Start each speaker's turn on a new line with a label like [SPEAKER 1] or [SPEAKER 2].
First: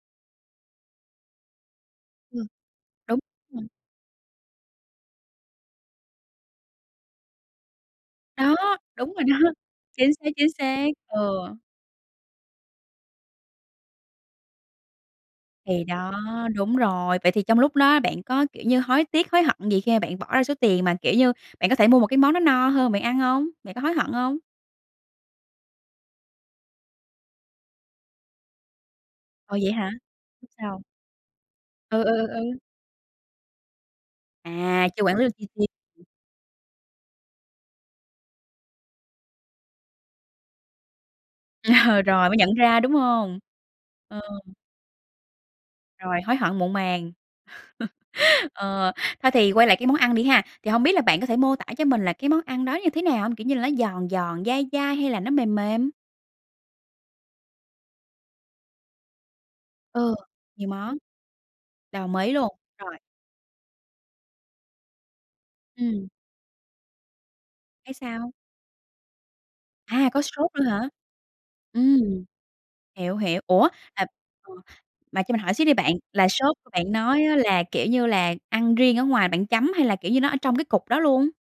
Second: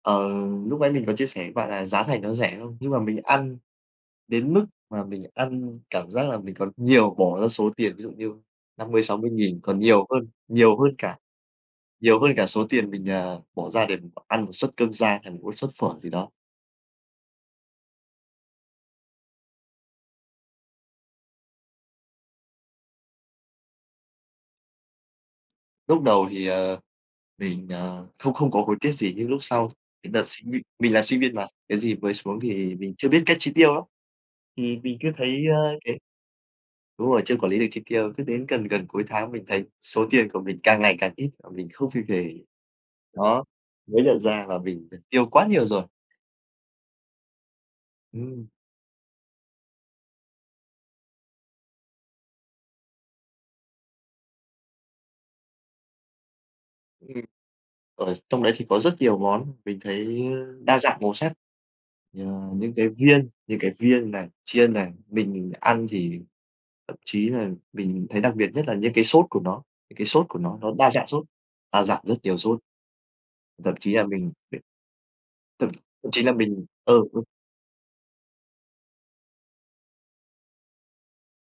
[SPEAKER 1] Ờ, lúc nãy mình có chia sẻ với bạn là giá thành nó
[SPEAKER 2] Ừm,
[SPEAKER 1] rẻ, đúng không? Nhưng mà
[SPEAKER 2] đúng.
[SPEAKER 1] mình ăn
[SPEAKER 2] [unintelligible]
[SPEAKER 1] đến mức mà mình ăn cảm giác là mình còn nhiều bỏ ra số tiền ví dụ như
[SPEAKER 2] Đó,
[SPEAKER 1] năm mươi
[SPEAKER 2] đúng
[SPEAKER 1] sáu
[SPEAKER 2] rồi
[SPEAKER 1] mươi
[SPEAKER 2] đó.
[SPEAKER 1] nghìn, còn nhiều
[SPEAKER 2] Chính
[SPEAKER 1] hơn,
[SPEAKER 2] xác, chính
[SPEAKER 1] nhiều
[SPEAKER 2] xác,
[SPEAKER 1] hơn cả,
[SPEAKER 2] ừ.
[SPEAKER 1] nhiều hơn cả số tiền mình, ờ, bỏ ra để mình ăn 1 suất cơm rang thành một cái suất
[SPEAKER 2] Thì
[SPEAKER 1] phở gì
[SPEAKER 2] đó,
[SPEAKER 1] đó.
[SPEAKER 2] đúng rồi. Vậy thì trong lúc đó bạn có, kiểu như, hối tiếc, hối hận gì khi mà bạn bỏ ra số tiền mà, kiểu như, bạn có thể mua một cái món nó no hơn bạn ăn hông? Bạn có hối hận hông?
[SPEAKER 1] Lúc đầu thì, ờ, mình, ờ, không không có hối tiếc gì, nhưng lúc
[SPEAKER 2] Ồ,
[SPEAKER 1] sau
[SPEAKER 2] vậy hả,
[SPEAKER 1] cái đợt sinh viên,
[SPEAKER 2] sao?
[SPEAKER 1] mình là sinh viên mà, cái gì
[SPEAKER 2] Ừ, ừ,
[SPEAKER 1] mới
[SPEAKER 2] ừ,
[SPEAKER 1] xuống
[SPEAKER 2] ừ.
[SPEAKER 1] thì mình chưa biết cách chi tiêu lắm. Thì
[SPEAKER 2] À,
[SPEAKER 1] mình
[SPEAKER 2] chưa
[SPEAKER 1] cứ
[SPEAKER 2] quản lý được chi
[SPEAKER 1] thấy,
[SPEAKER 2] tiêu.
[SPEAKER 1] ơ, cái đúng rồi, chưa quản lý được chi tiêu, cứ đến gần gần cuối tháng mình thấy số tiền của mình càng ngày càng ít mà mình không
[SPEAKER 2] Ờ,
[SPEAKER 1] kịp để
[SPEAKER 2] rồi mới
[SPEAKER 1] ý.
[SPEAKER 2] nhận ra, đúng hông?
[SPEAKER 1] Đó, mới
[SPEAKER 2] Ờ.
[SPEAKER 1] nhận ra là mình đã tiêu quá nhiều rồi.
[SPEAKER 2] Rồi hối hận muộn màng.
[SPEAKER 1] Ừm.
[SPEAKER 2] Ừ, thôi thì quay lại cái món ăn đi ha. Thì hông biết là bạn có thể mô tả cho mình là cái món ăn đó như thế nào hông? Kiểu như là, nó giòn giòn, dai dai hay là nó mềm mềm?
[SPEAKER 1] Ừm. Ở trong đấy thì có rất nhiều món mình
[SPEAKER 2] Ừ,
[SPEAKER 1] thấy, ơ,
[SPEAKER 2] nhiều
[SPEAKER 1] đa
[SPEAKER 2] món.
[SPEAKER 1] dạng màu sắc.
[SPEAKER 2] Đồng
[SPEAKER 1] Ờ,
[SPEAKER 2] ý luôn,
[SPEAKER 1] những cái
[SPEAKER 2] rồi.
[SPEAKER 1] viên, những cái viên này, chiên này, mình ăn
[SPEAKER 2] Ừm.
[SPEAKER 1] thì thậm chí là
[SPEAKER 2] Thấy
[SPEAKER 1] mình thấy
[SPEAKER 2] sao?
[SPEAKER 1] đặc biệt nhất là những cái sốt của nó, những cái
[SPEAKER 2] À, có
[SPEAKER 1] sốt của
[SPEAKER 2] sốt
[SPEAKER 1] nó,
[SPEAKER 2] nữa
[SPEAKER 1] nó
[SPEAKER 2] hả?
[SPEAKER 1] đa dạng sốt, đa
[SPEAKER 2] Ừm,
[SPEAKER 1] dạng rất nhiều sốt.
[SPEAKER 2] hiểu, hiểu. Ủa,
[SPEAKER 1] Thậm chí là
[SPEAKER 2] à,
[SPEAKER 1] mình
[SPEAKER 2] ờ, mà cho mình hỏi xíu
[SPEAKER 1] thậm
[SPEAKER 2] đi bạn,
[SPEAKER 1] thậm chí
[SPEAKER 2] là
[SPEAKER 1] là
[SPEAKER 2] sốt
[SPEAKER 1] mình
[SPEAKER 2] bạn
[SPEAKER 1] ừ,
[SPEAKER 2] nói
[SPEAKER 1] ừ.
[SPEAKER 2] á là, kiểu như là, ăn riêng ở ngoài bạn chấm hay là, kiểu như, nó ở trong cái cục đó luôn?